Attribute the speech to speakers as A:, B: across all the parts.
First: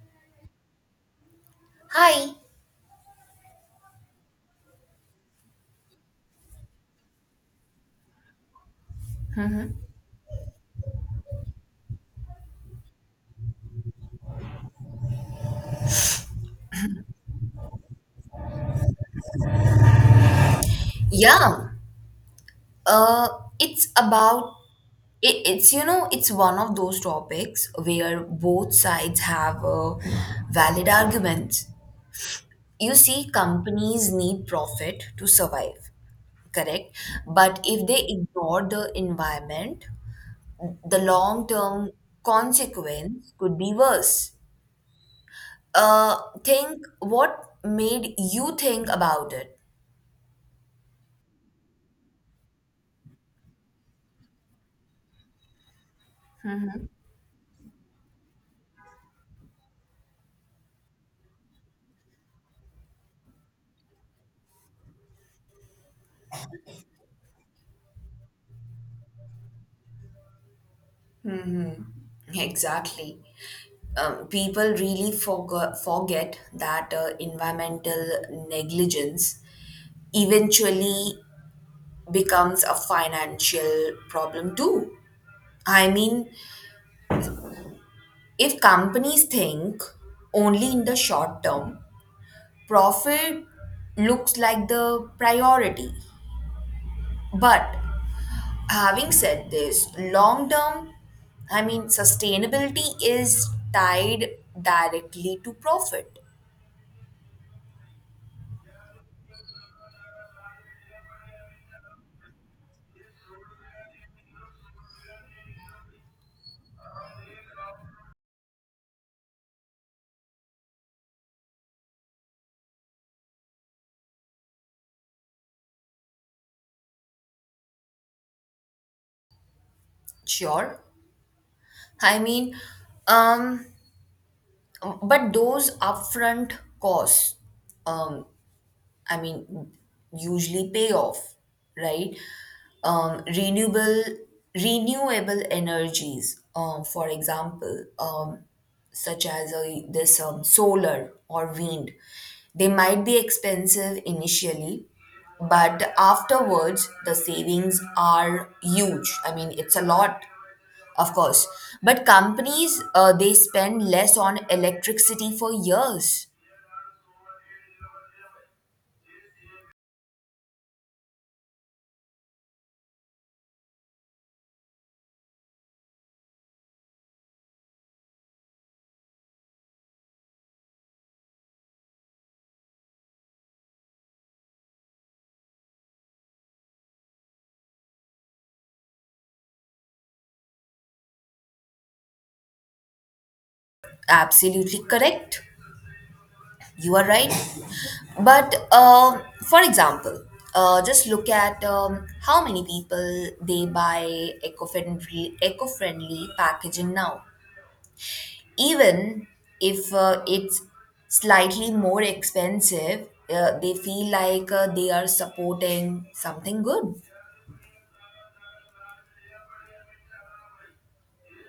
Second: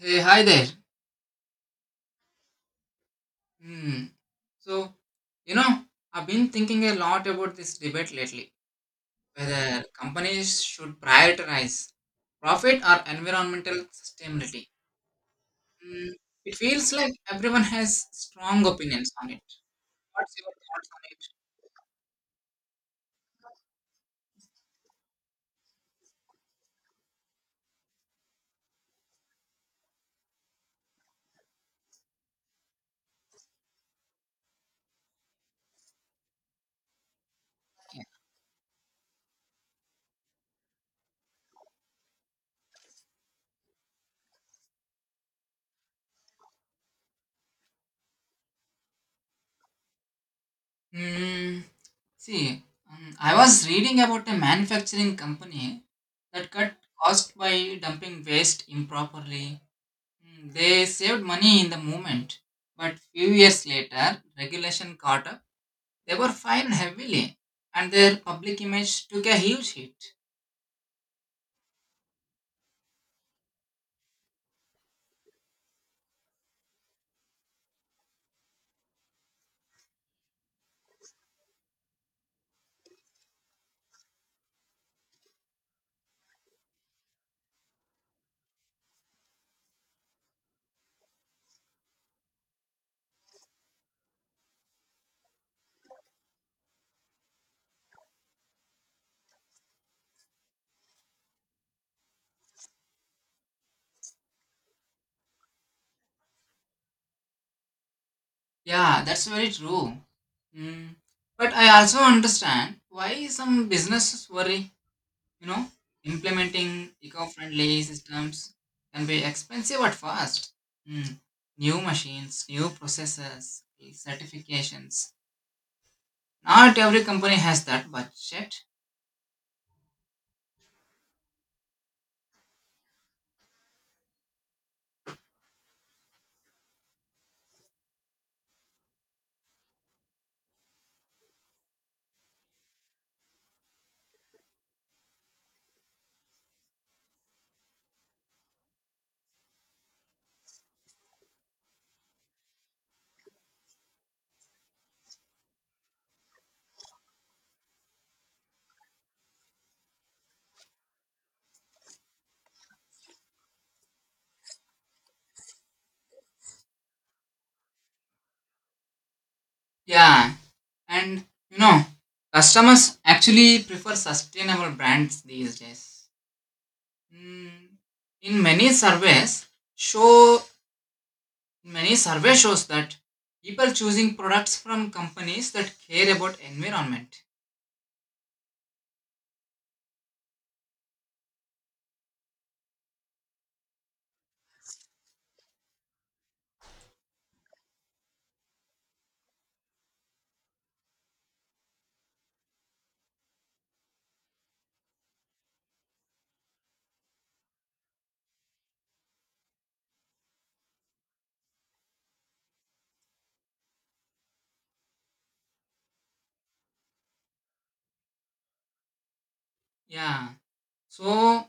A: Hey, hi there.
B: Hi.
A: Hmm. So, you know, I've been thinking a lot about this debate lately whether companies should prioritize profit or environmental sustainability. Hmm. It feels like everyone has strong opinions on it. What's your thoughts on
B: Yeah. Uh, it's about it, it's you know It's one of those topics where both sides have valid arguments. You see, companies need profit to survive, correct? But if they ignore the environment, the long term consequence could be worse. Uh, think what made you think about it.
A: it? Hmm. See, I was reading about a manufacturing company that cut cost by dumping waste improperly. Mm, they saved money in the moment, but few years later, regulation caught up. They were fined heavily, and their public image took a huge hit.
B: Exactly. People really forget that environmental negligence eventually becomes a financial problem too. I mean, if companies think only in the short term, profit looks like the priority. But having said this, long term, I mean, sustainability is tied directly to profit.
A: Yeah, that's very true. Mm. But I also understand why some businesses worry. You know, implementing eco-friendly systems can be expensive at first. Mm. New machines, new processes, certifications. Not every company has that budget.
B: Sure, I mean, um, but those upfront costs, um, I mean, usually pay off, right? Um, renewable renewable energies, for example, such as this solar or wind, they might be expensive initially, but afterwards the savings are huge. I mean, it's a lot, of course, but companies they spend less on electricity for years.
A: Yeah. And you know, customers actually prefer sustainable brands these days. Mm, in many surveys, show many survey shows that people choosing products from companies that care about environment.
B: Absolutely correct. You are right. But for example, just look at how many people they buy eco-friendly packaging now. Even if it's slightly more expensive, they feel like they are supporting something good.
A: Yeah. So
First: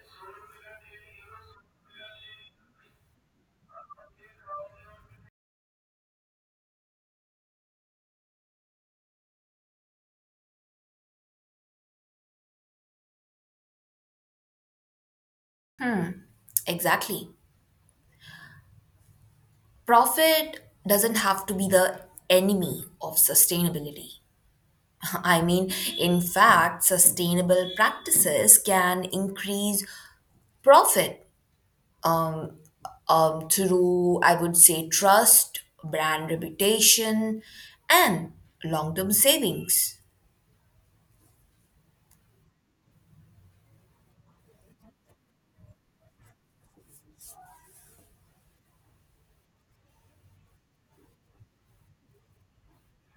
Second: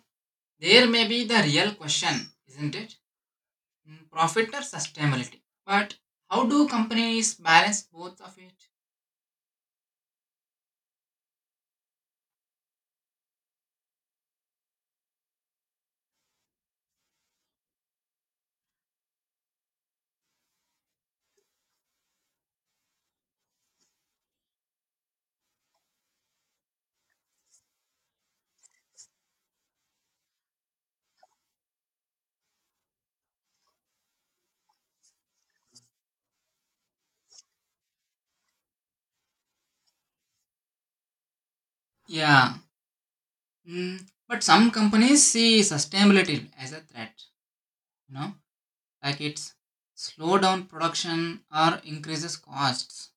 A: there may be the real question, isn't it? Mm, profit or sustainability? But how do companies balance both of it?
B: Exactly. Profit doesn't have to be the enemy of sustainability. I mean, in fact, sustainable practices can increase profit through, I would say, trust, brand reputation, and long term savings.
A: Yeah. Mm, but some companies see sustainability as a threat. You know, like it's slow down production or increases costs.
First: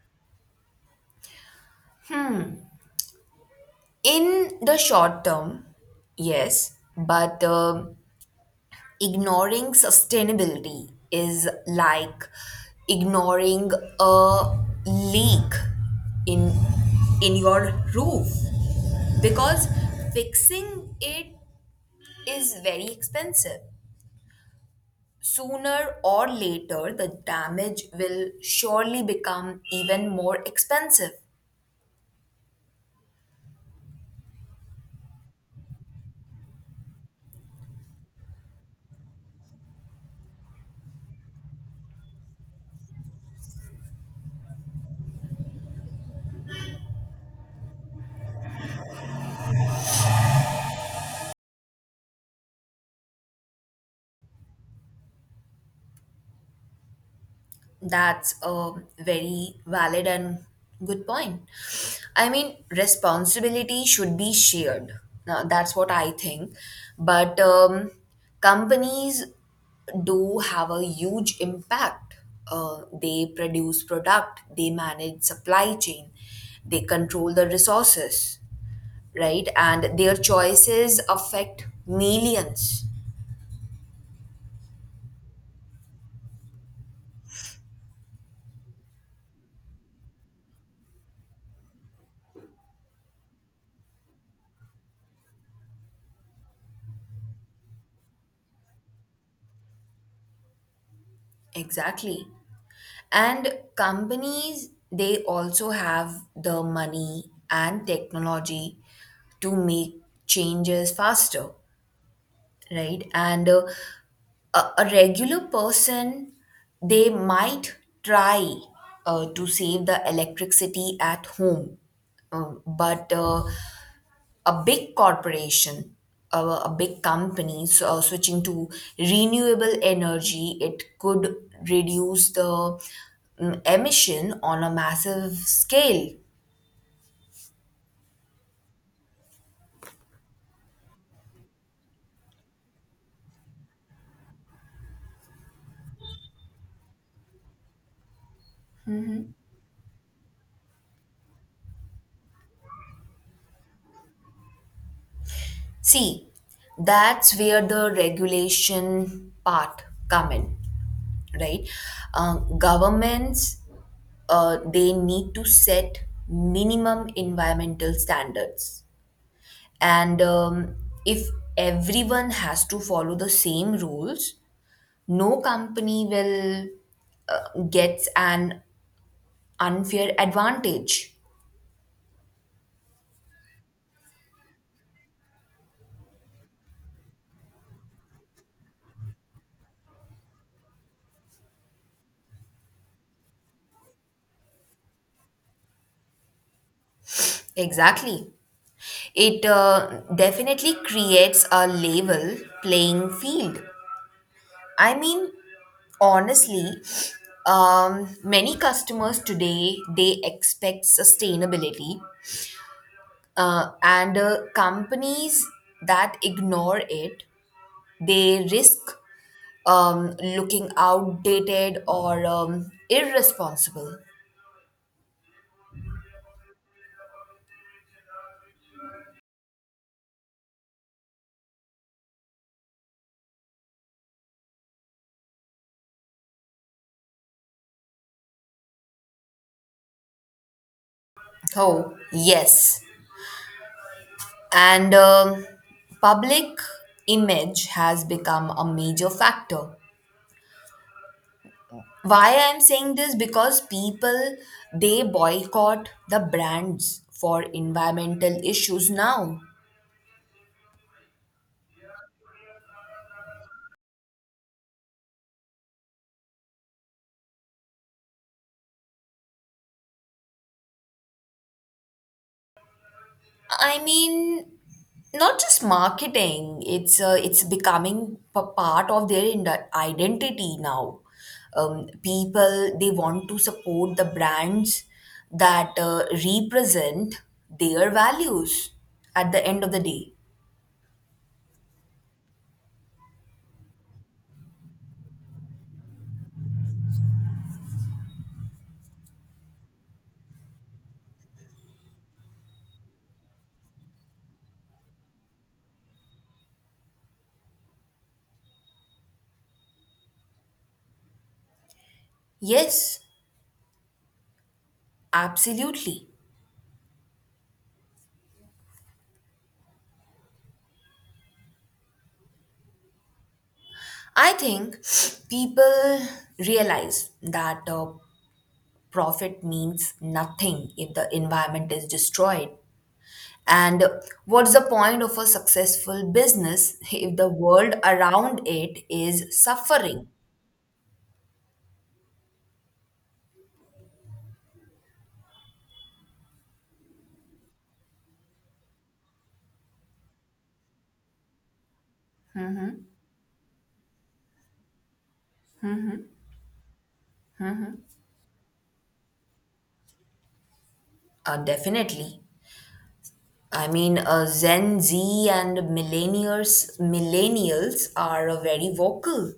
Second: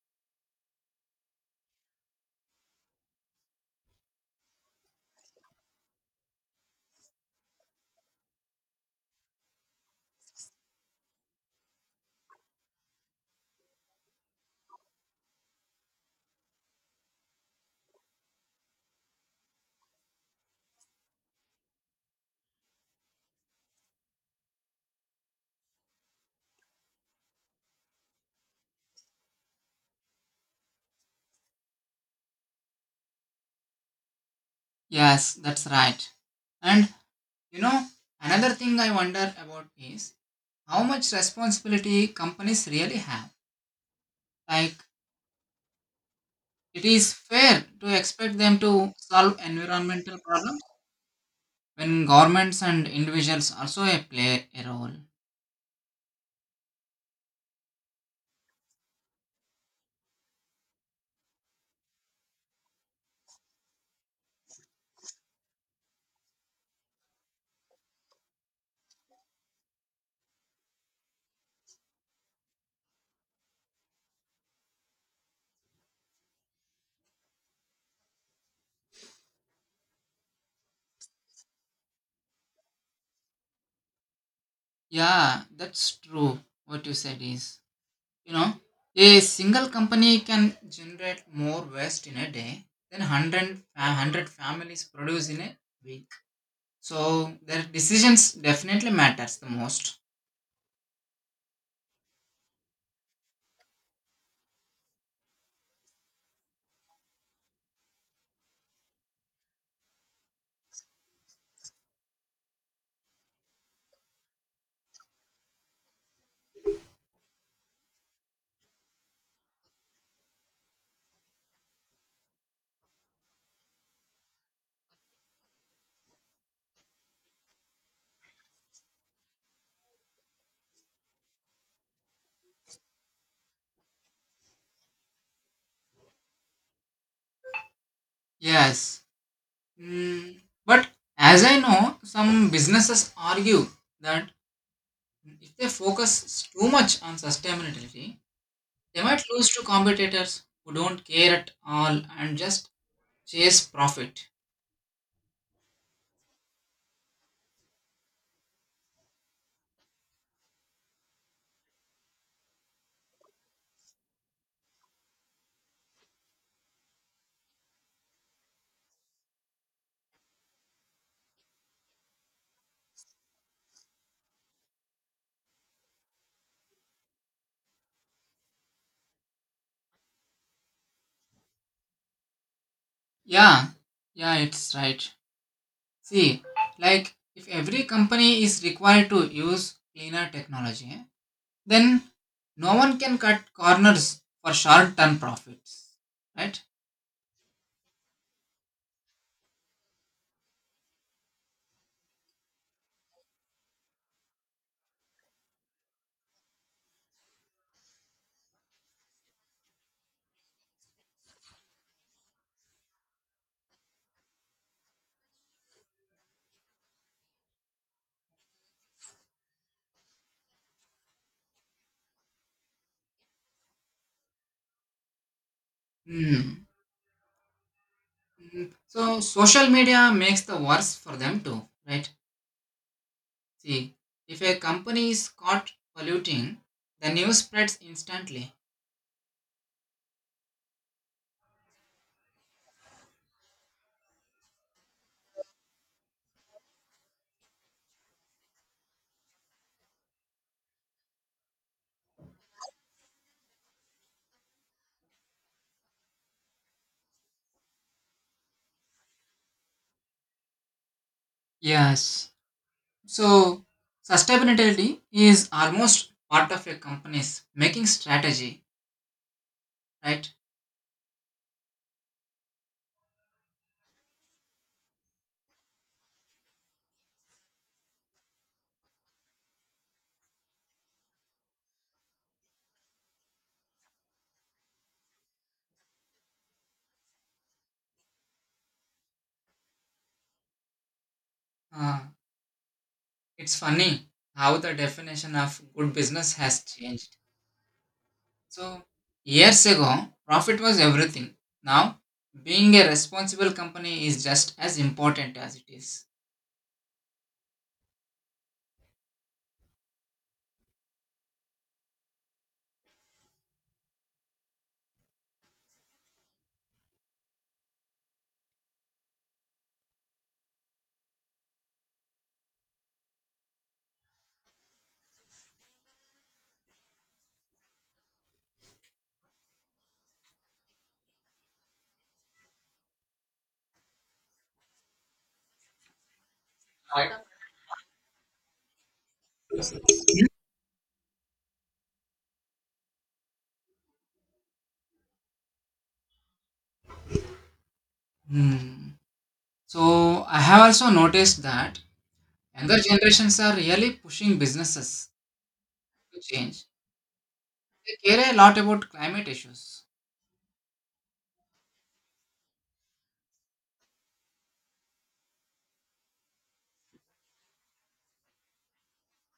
B: In the short term, yes, but ignoring sustainability is like ignoring a leak in in your roof because fixing it is very expensive. Sooner or later, the damage will surely become even more expensive.
A: Yes, that's right. And you know, another thing I wonder about is how much responsibility companies really have, like it is fair to expect them to solve environmental problems when governments and individuals also play a role.
B: That's a very valid and good point. I mean, responsibility should be shared. Now, that's what I think. But companies do have a huge impact. They produce product, they manage supply chain, they control the resources, right? And their choices affect millions.
A: Yeah, that's true. What you said is, you know, a single company can generate more waste in a day than 100, 100 families produce in a week. So their decisions definitely matters the most.
B: Exactly. And companies, they also have the money and technology to make changes faster, right? And a regular person, they might try to save the electricity at home. But a big corporation, a big company switching to renewable energy, it could reduce the emission on a massive scale.
A: Yes. Mm, but as I know, some businesses argue that if they focus too much on sustainability, they might lose to competitors who don't care at all and just chase profit.
B: See, that's where the regulation part come in, right? Governments they need to set minimum environmental standards, and if everyone has to follow the same rules, no company will gets an unfair advantage.
A: Yeah, yeah, it's right. See, like if every company is required to use cleaner technology, then no one can cut corners for short-term profits, right?
B: Exactly. It definitely creates a level playing field. I mean, honestly, many customers today they expect sustainability, and companies that ignore it, they risk looking outdated or irresponsible.
A: Hmm. Hmm. So social media makes the worse for them too, right? See, if a company is caught polluting, the news spreads instantly.
B: Oh, yes. And public image has become a major factor. Why I'm saying this? Because people they boycott the brands for environmental issues now.
A: Yes. So sustainability is almost part of a company's making strategy, right?
B: I mean, not just marketing. It's becoming part of their identity now. People they want to support the brands that represent their values. At the end of the day,
A: Uh, it's funny how the definition of good business has changed. So, years ago, profit was everything. Now, being a responsible company is just as important as it is.
B: yes, absolutely. I think people realize that profit means nothing if the environment is destroyed. And what's the point of a successful business
A: Right.
B: if the world around it is suffering?
A: Hmm. So, I have also noticed that younger generations are really pushing businesses to change. They care a lot about climate issues.
B: Definitely. I mean, Gen Z and millennials are very vocal.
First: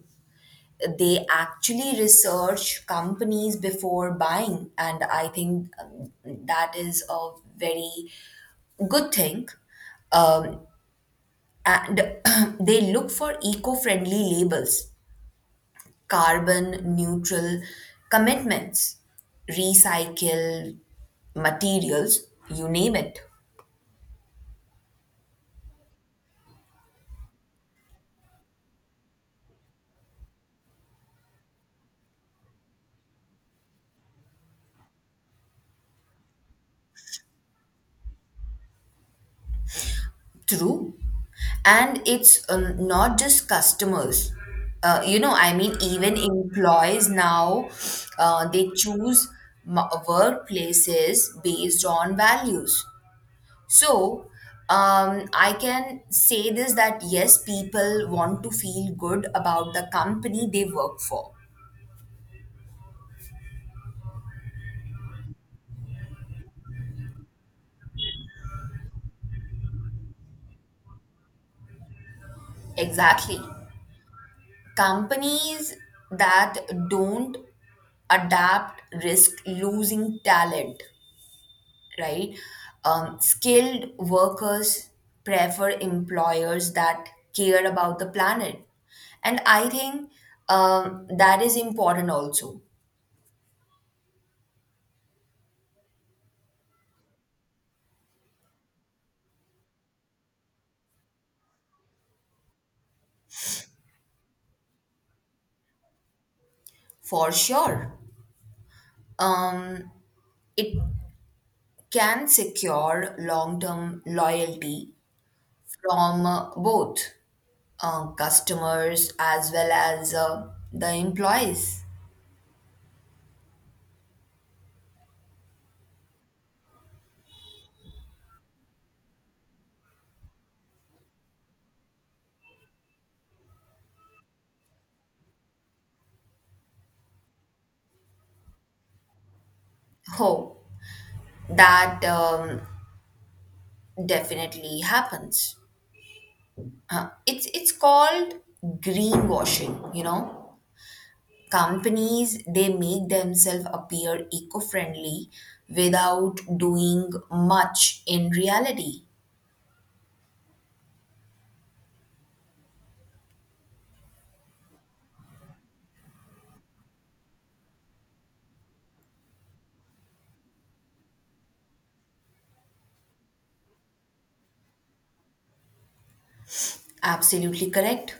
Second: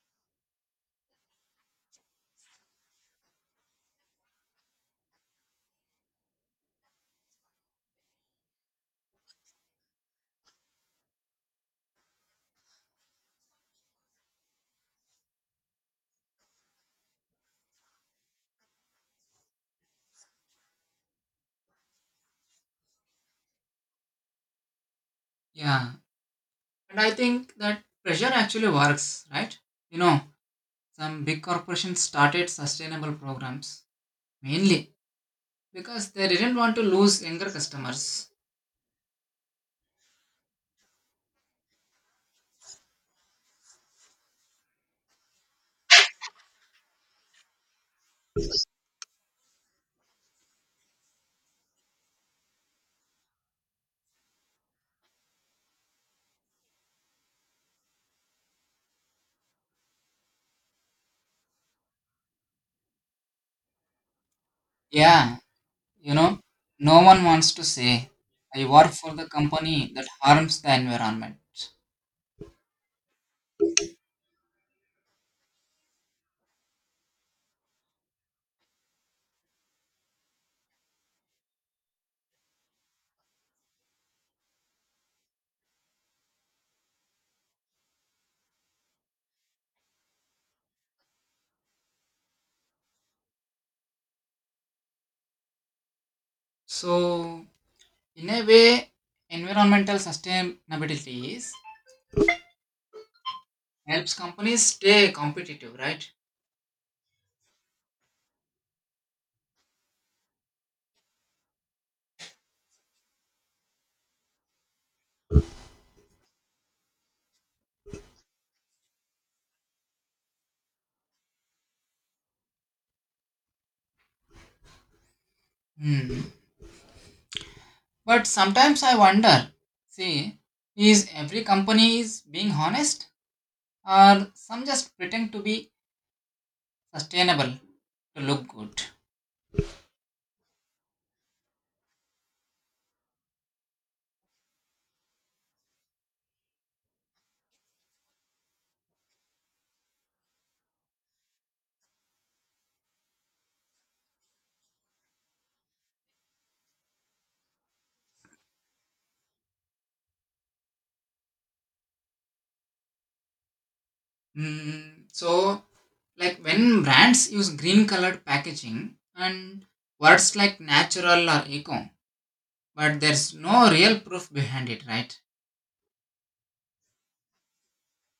B: They actually research companies before buying, and I think that is a very good thing. Um, and they look for eco-friendly labels, carbon neutral commitments, recycle materials, you name it.
A: Yeah. And I think that pressure actually works, right? You know, some big corporations started sustainable programs mainly because they didn't want to lose younger customers.
B: True. And it's not just customers. You know, I mean, even employees now, they choose workplaces based on values. So, I can say this that yes, people want to feel good about the company they work for.
A: Yeah, you know, no one wants to say, I work for the company that harms the environment.
B: Exactly. Companies that don't adapt risk losing talent, right? Skilled workers prefer employers that care about the planet. And I think that is important also.
A: So, in a way, environmental sustainability is, helps companies stay competitive, right?
B: For sure. Um, it can secure long term loyalty from both customers as well as the employees.
A: Hmm. But sometimes I wonder, see, is every company is being honest or some just pretend to be sustainable to look good?
B: Oh, that definitely happens. It's called greenwashing, you know. Companies they make themselves appear eco-friendly without doing much in reality.
A: Hmm. So, like when brands use green colored packaging and words like natural or eco, but there's no real proof behind it, right?
B: Absolutely correct.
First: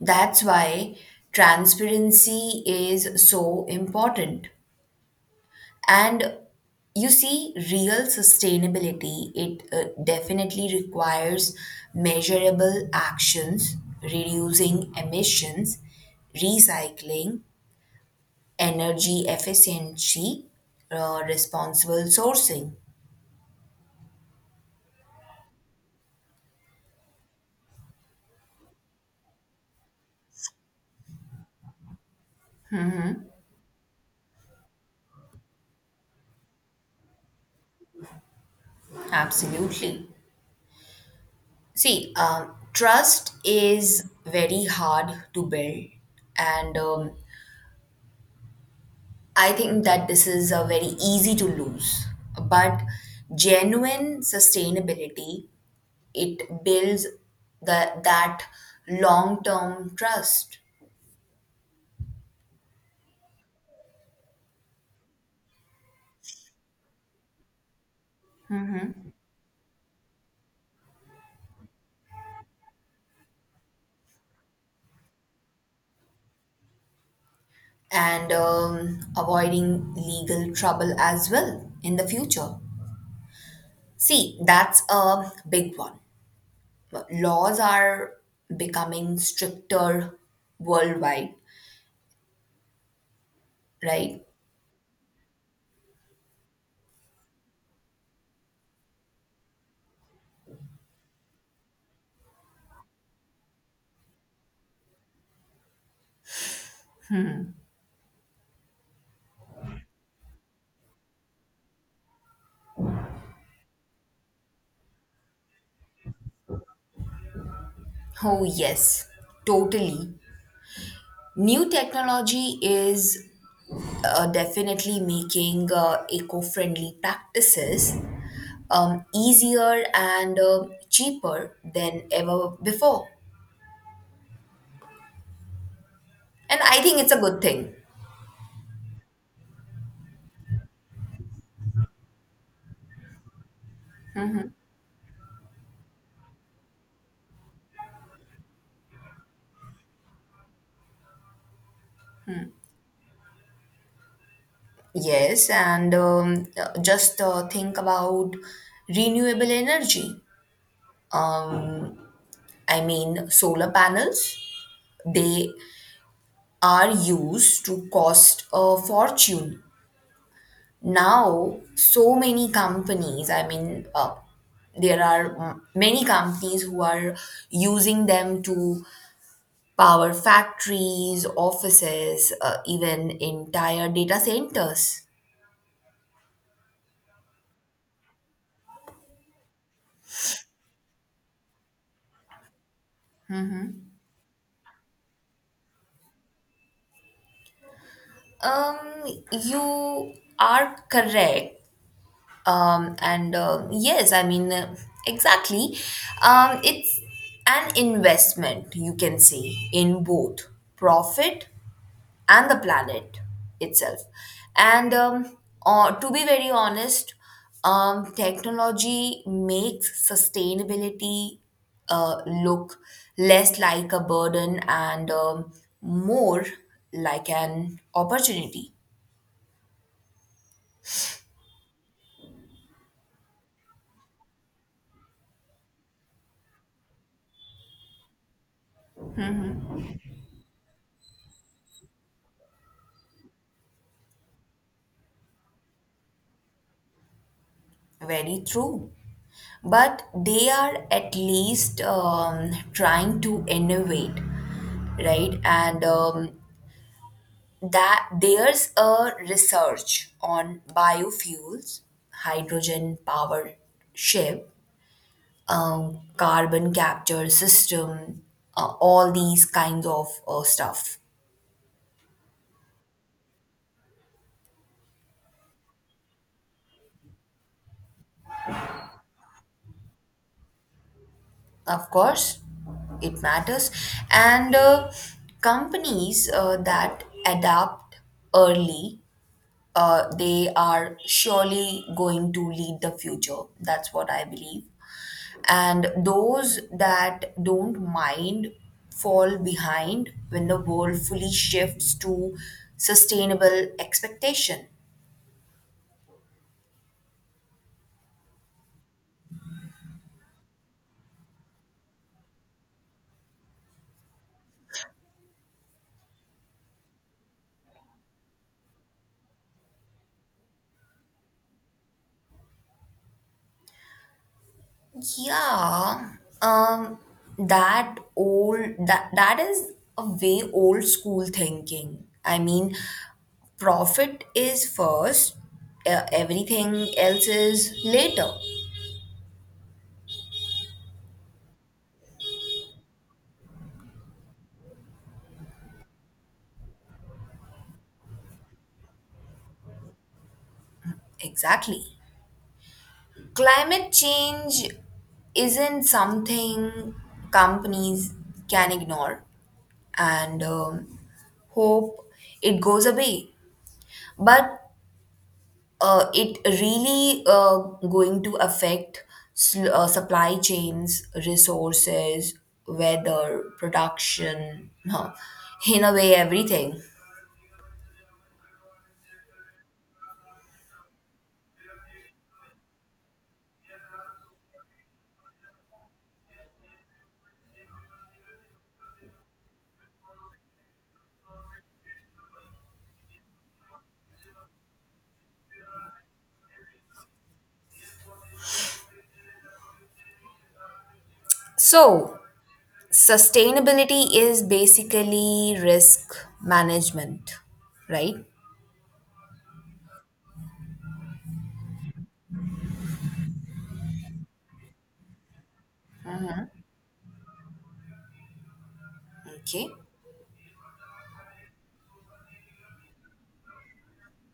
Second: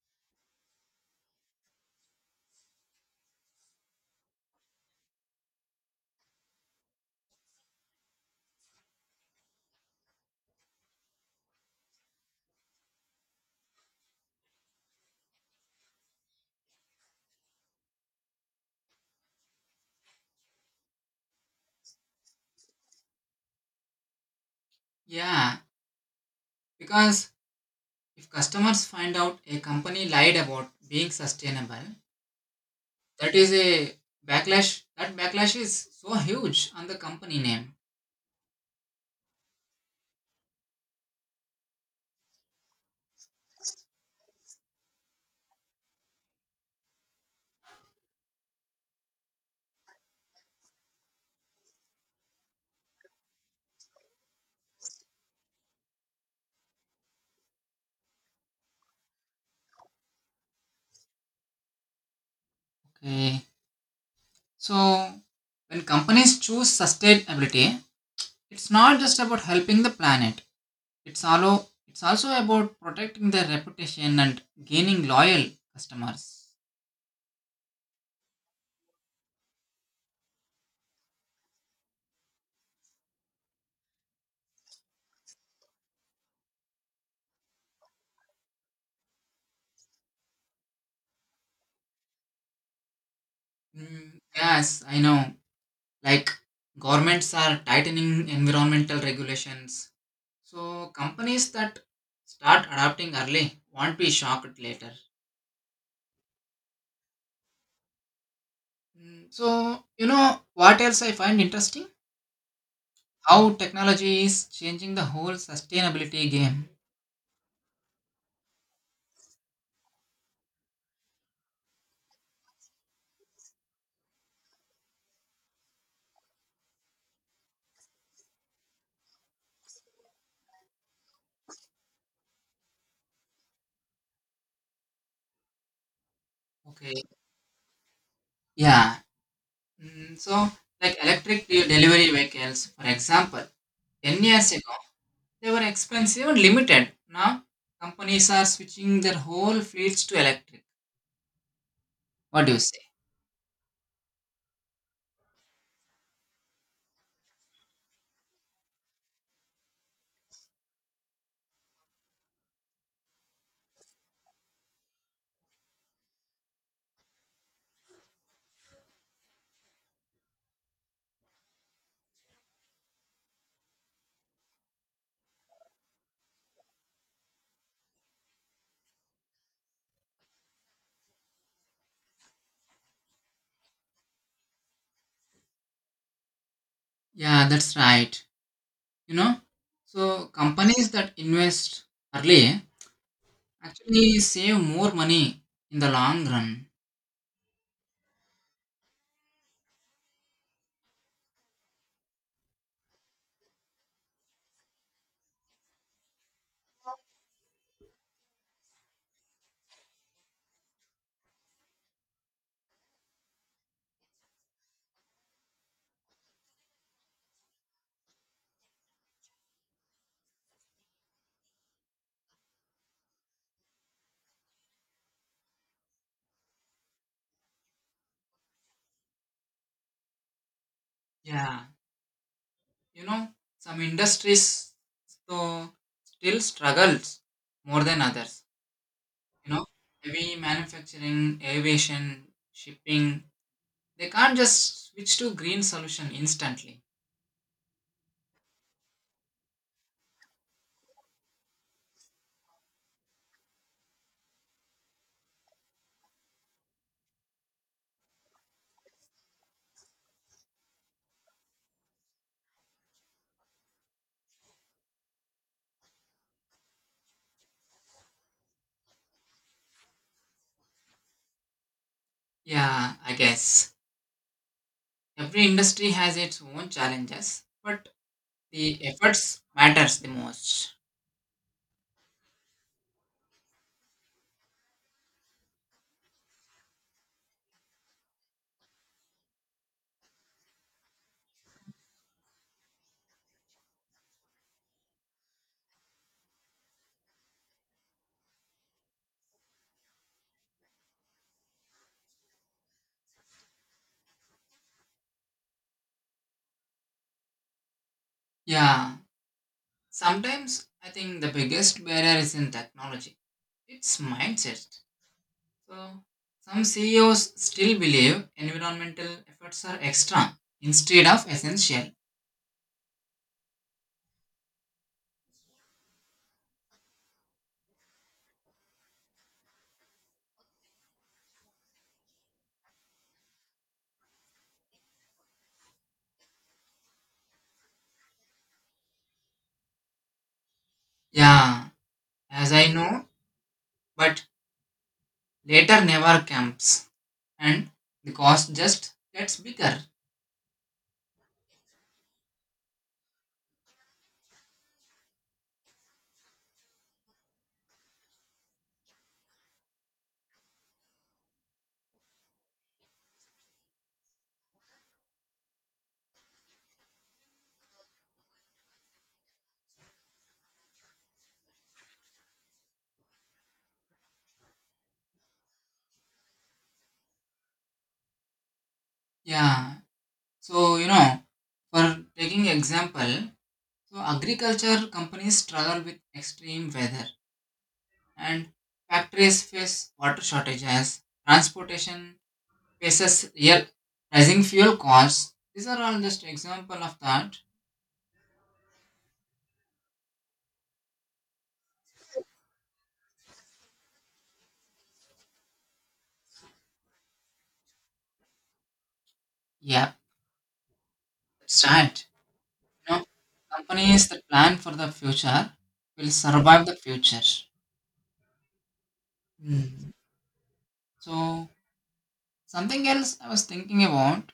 B: That's why transparency is so important. And you see, real sustainability, it definitely requires measurable actions, reducing emissions, recycling, energy efficiency, responsible sourcing.
A: Yeah, because if customers find out a company lied about being sustainable, that is a backlash. That backlash is so huge on the company name.
B: Absolutely. See, trust is very hard to build, and I think that this is very easy to lose. But genuine sustainability, it builds that long term trust,
A: Okay, so when companies choose sustainability, it's not just about helping the planet. It's also about protecting their reputation and gaining loyal customers.
B: and avoiding legal trouble as well in the future. See, that's a big one. Laws are becoming stricter worldwide, right?
A: Mm, yes, I know. Like governments are tightening environmental regulations. So companies that start adapting early won't be shocked later. Mm, so, you know what else I find interesting? How technology is changing the whole sustainability game.
B: Oh, yes, totally. New technology is definitely making eco friendly practices easier and cheaper than ever before. And I think
A: Okay.
B: it's a good thing.
A: Yeah. Mm, so, like electric delivery vehicles, for example, 10 years ago, they were expensive and limited. Now, companies are switching their whole fleets to electric. What do you say?
B: Yes, and just think about renewable energy. I mean, solar panels, they are used to cost a fortune. Now, so many companies, I mean, there are many companies who are using them to power factories, offices, even entire data centers.
A: Yeah, that's right. You know, so companies that invest early actually save more money in the long run.
B: Um, you are correct. And yes, I mean, exactly. It's an investment, you can say, in both profit and the planet itself. And to be very honest, technology makes sustainability look less like a burden and more like an opportunity.
A: Yeah, you know, some industries though still struggles more than others. You know, heavy manufacturing, aviation, shipping, they can't just switch to green solution instantly.
B: Very true. But they are at least trying to innovate, right? And that there's a research on biofuels, hydrogen powered ship, carbon capture system, all these kinds of stuff.
A: Yeah, I guess. Every industry has its own challenges, but the efforts matters the most.
B: Of course it matters, and companies that adapt early. They are surely going to lead the future. That's what I believe. And those that don't mind fall behind when the world fully shifts to sustainable expectation.
A: Yeah, sometimes I think the biggest barrier is in technology. It's mindset. So some CEOs still believe environmental efforts are extra instead of essential.
B: Yeah um that old that that is a way old school thinking. I mean, profit is first, everything else is later.
A: Yeah, as I know, but later never comes and the cost just gets bigger.
B: Exactly. Climate change isn't something companies can ignore and hope it goes away, but it really going to affect supply chains, resources, weather, production, huh, in a way, everything.
A: Yeah. So you know, for taking example, so agriculture companies struggle with extreme weather and factories face water shortages, transportation faces real rising fuel costs. These are all just example of that.
B: So, sustainability is basically risk management, right?
A: Yeah, that's right. You know, companies that plan for the future will survive the future.
B: Okay.
A: Hmm. So something else I was thinking about,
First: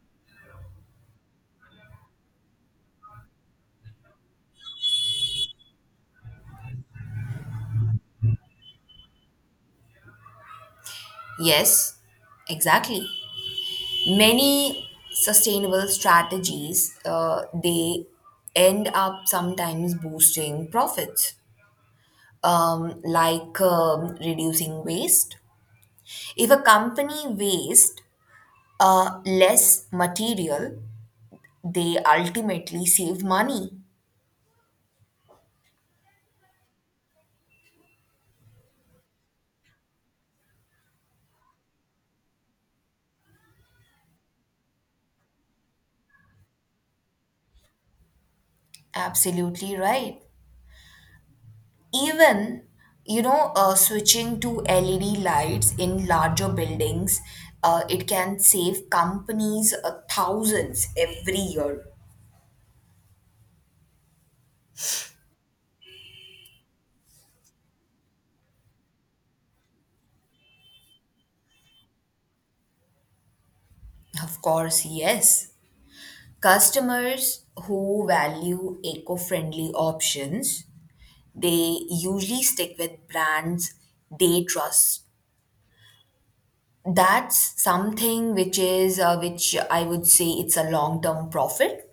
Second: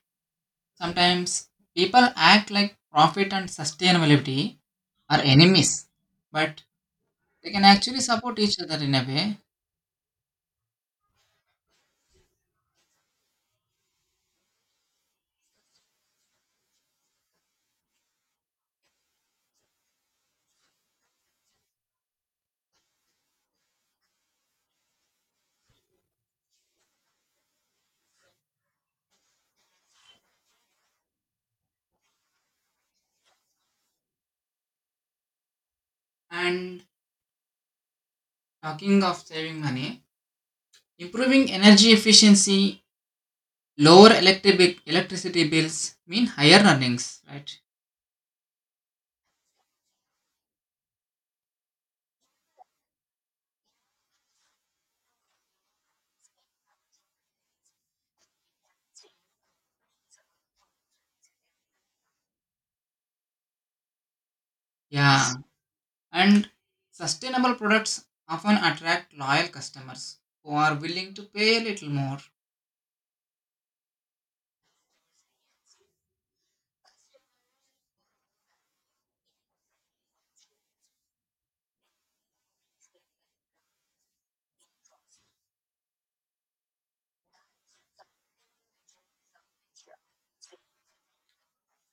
A: sometimes people act like profit and sustainability are enemies. But they can actually support each other in a way.
B: Yes, exactly. Many sustainable strategies they end up sometimes boosting profits, like reducing waste. If a company wastes less material, they ultimately save money.
A: And talking of saving money, improving energy efficiency, electricity bills mean higher earnings, right?
B: Absolutely right. Even, you know, switching to LED lights in larger buildings, it can save companies thousands every year.
A: Yeah. And sustainable products often attract loyal customers who are willing to pay a little more.
B: Of course, yes. Customers who value eco-friendly options, they usually stick with brands they trust. That's something which is which I would say it's a long-term profit.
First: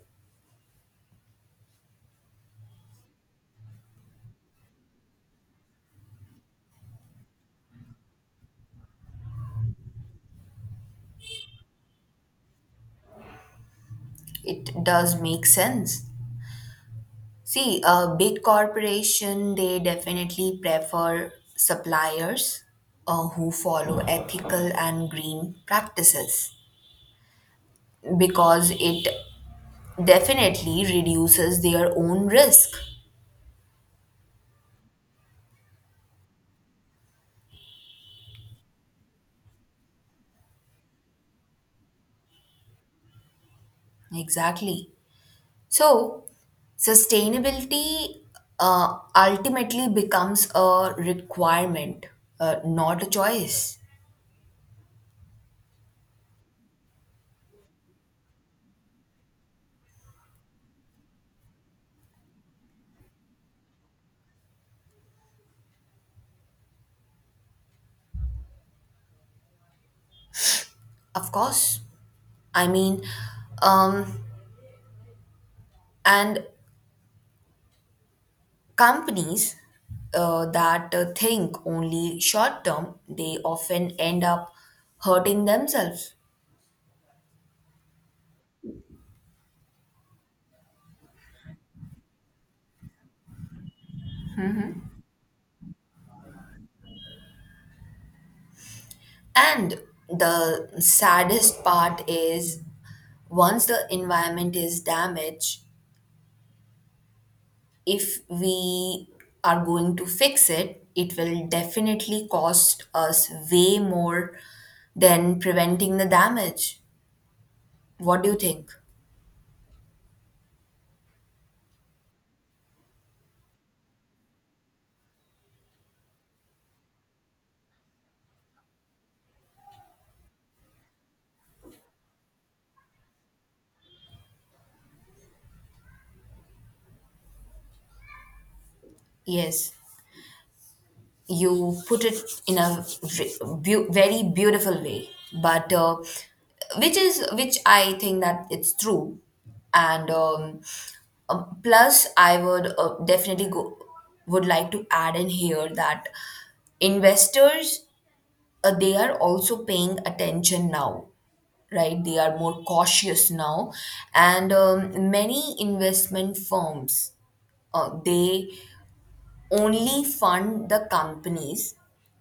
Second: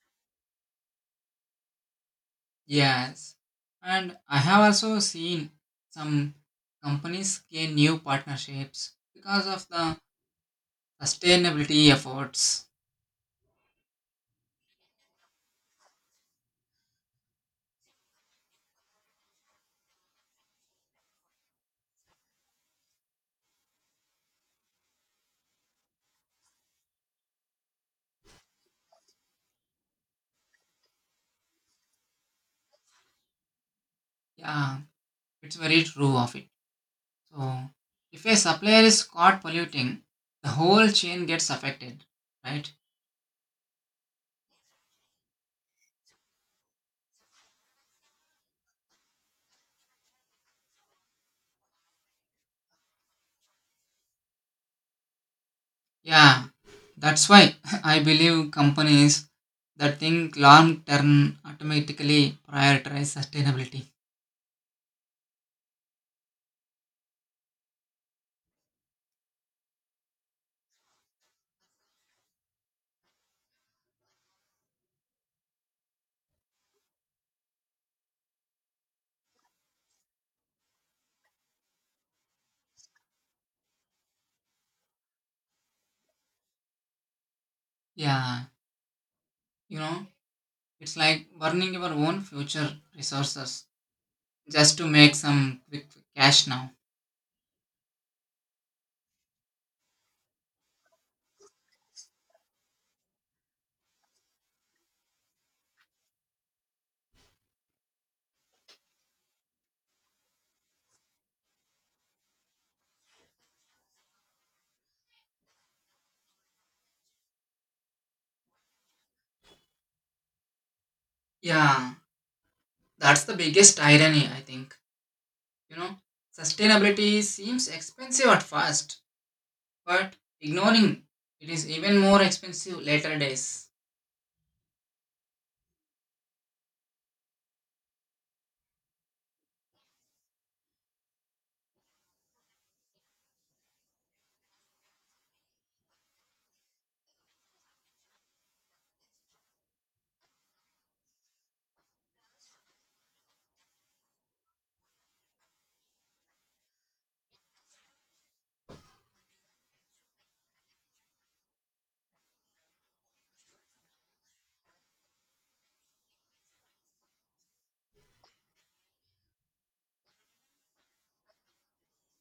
A: Yes. And I have also seen some companies gain new partnerships because of the sustainability efforts.
B: It does make sense. See, a big corporation, they definitely prefer suppliers who follow ethical and green practices because it definitely reduces their own risk.
A: Yeah, it's very true of it. So if a supplier is caught polluting, the whole chain gets affected, right?
B: Exactly. So, sustainability ultimately becomes a requirement, not a choice.
A: Yeah, that's why I believe companies that think long term automatically prioritize sustainability.
B: Of course. I mean, um, and companies that think only short term, they often end up hurting themselves.
A: Yeah, you know, it's like burning your own future resources just to make some quick cash now.
B: And the saddest part is, once the environment is damaged, if we are going to fix it, it will definitely cost us way more than preventing the damage. What do you think?
A: Yeah, that's the biggest irony, I think. You know, sustainability seems expensive at first, but ignoring it is even more expensive later days.
B: Yes. You put it in a very beautiful way, but which is, which I think that it's true. And plus I would definitely go would like to add in here that investors they are also paying attention now, right? They are more cautious now, and many investment firms they only fund the companies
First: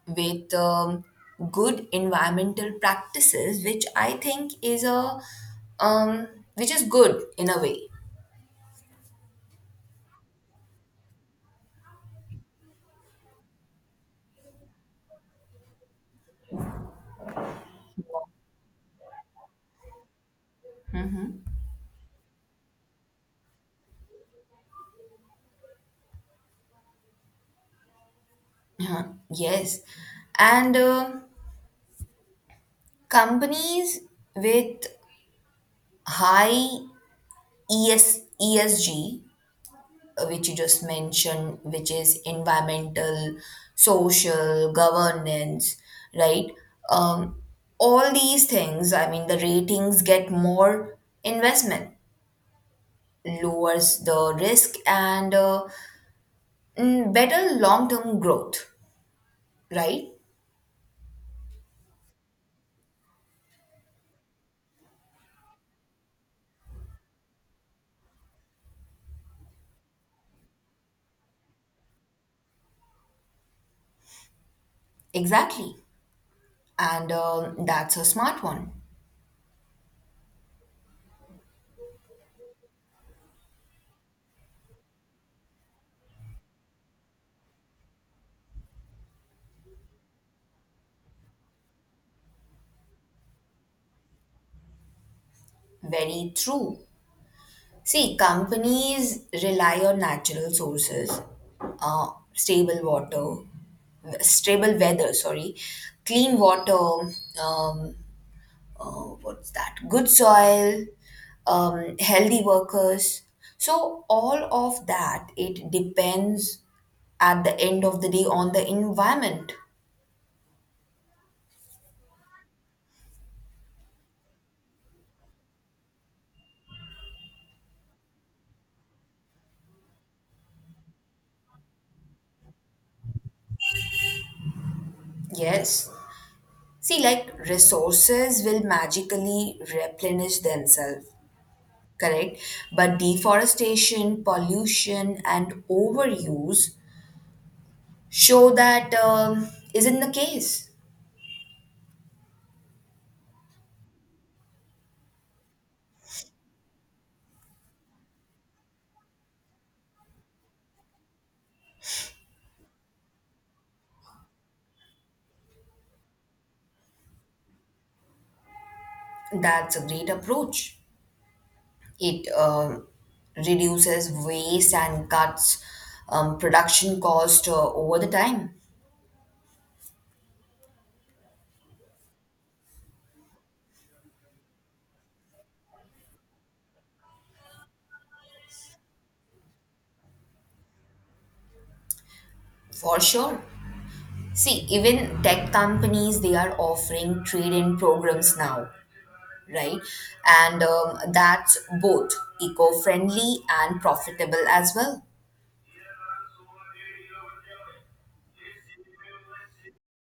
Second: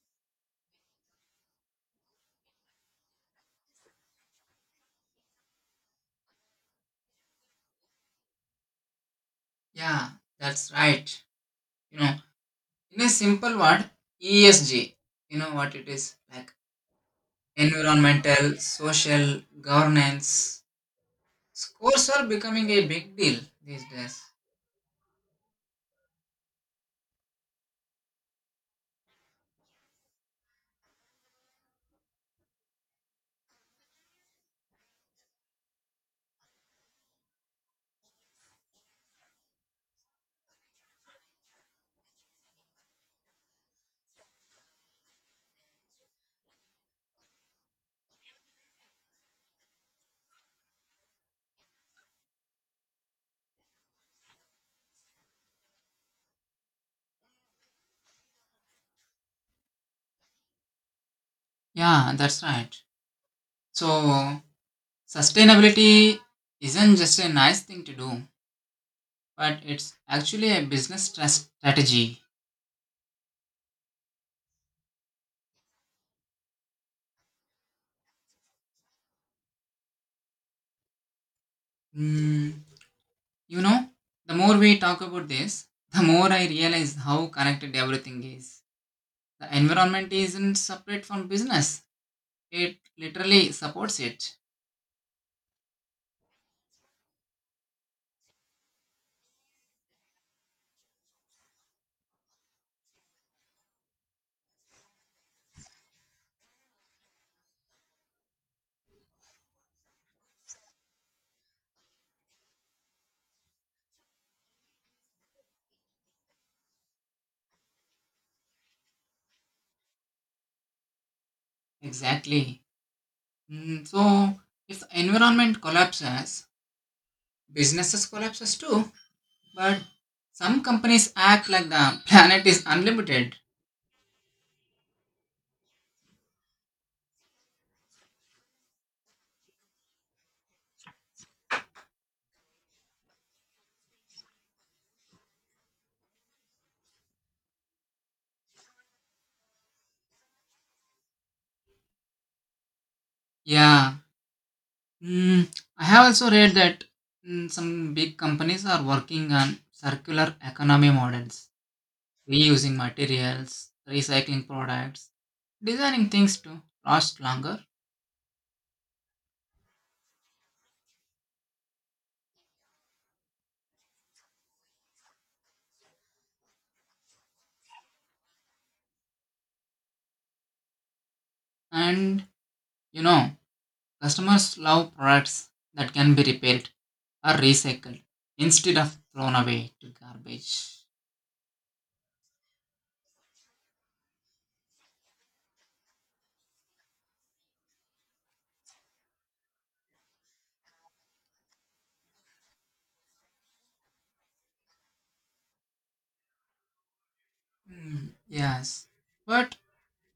B: with good environmental practices, which I think is a um, which is good in a way.
A: Yeah, that's right. You know, in a simple word, ESG, you know what it is, like environmental, social, governance. Scores are becoming a big deal these days.
B: Yes, and companies with high ESG which you just mentioned, which is environmental, social, governance, right? Um, all these things, I mean, the ratings get more investment, lowers the risk, and better long term growth, right?
A: Yeah, that's right. So, sustainability isn't just a nice thing to do, but it's actually a strategy.
B: Exactly. And that's a smart one.
A: Hmm, you know, the more we talk about this, the more I realize how connected everything is. The environment isn't separate from business, it literally supports it.
B: Very true. See, companies rely on natural sources, stable water, stable weather, sorry, clean water, um, what's that? Good soil, healthy workers. So, all of that, it depends at the end of the day on the environment.
A: Exactly. Mm, so, if the environment collapses, businesses collapses too. But some companies act like the planet is unlimited.
B: Yes. See, like resources will magically replenish themselves, correct? But deforestation, pollution, and overuse show that isn't the case.
A: Yeah. Mm, I have also read that mm, some big companies are working on circular economy models reusing materials, recycling products, designing things to last longer.
B: That's a great approach. It reduces waste and cuts production cost over the time.
A: And you know, customers love products that can be repaired or recycled instead of thrown away to garbage.
B: For sure. See, even tech companies they are offering trade-in programs now, right? And that's both eco-friendly and profitable as well.
A: Hmm, yes, but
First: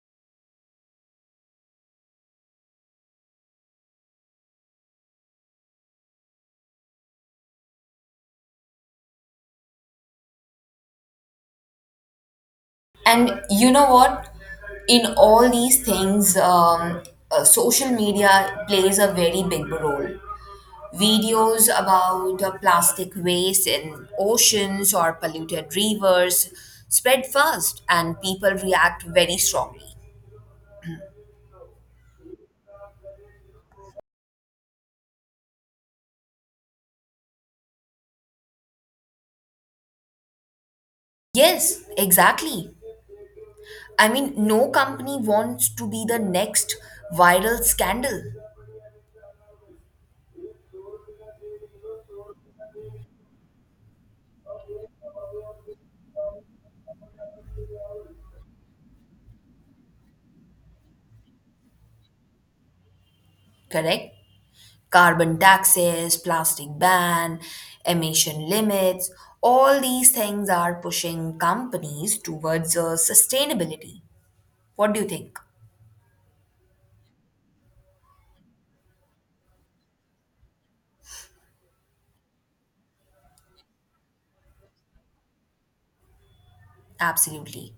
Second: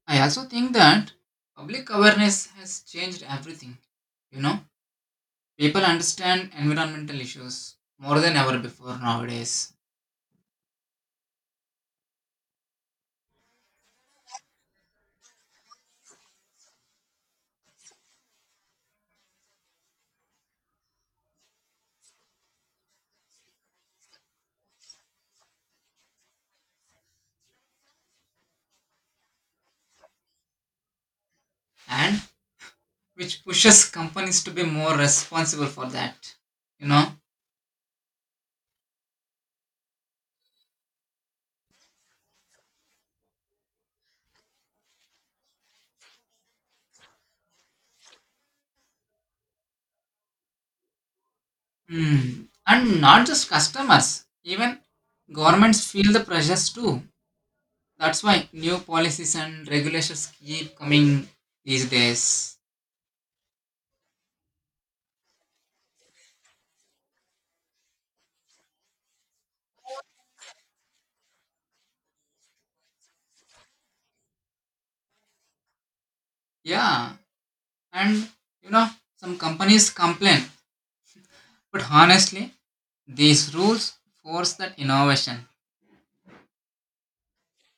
A: I also think that public awareness has changed everything. You know, people understand environmental issues more than ever before nowadays,
B: And you know what? In all these things, social media plays a very big role. Videos about plastic waste in oceans or polluted rivers spread fast, and people react very strongly.
A: and which pushes companies to be more responsible for that. You know,
B: Yes, exactly. I mean, no company wants to be the next viral scandal,
A: hmm. And not just customers, even governments feel the pressures too. That's why new policies and regulations keep coming these days.
B: correct? Carbon taxes, plastic ban, emission limits, all these things are pushing companies towards sustainability. What do you think?
A: Yeah, and you know, some companies complain, but honestly, these rules force that innovation.
B: Absolutely.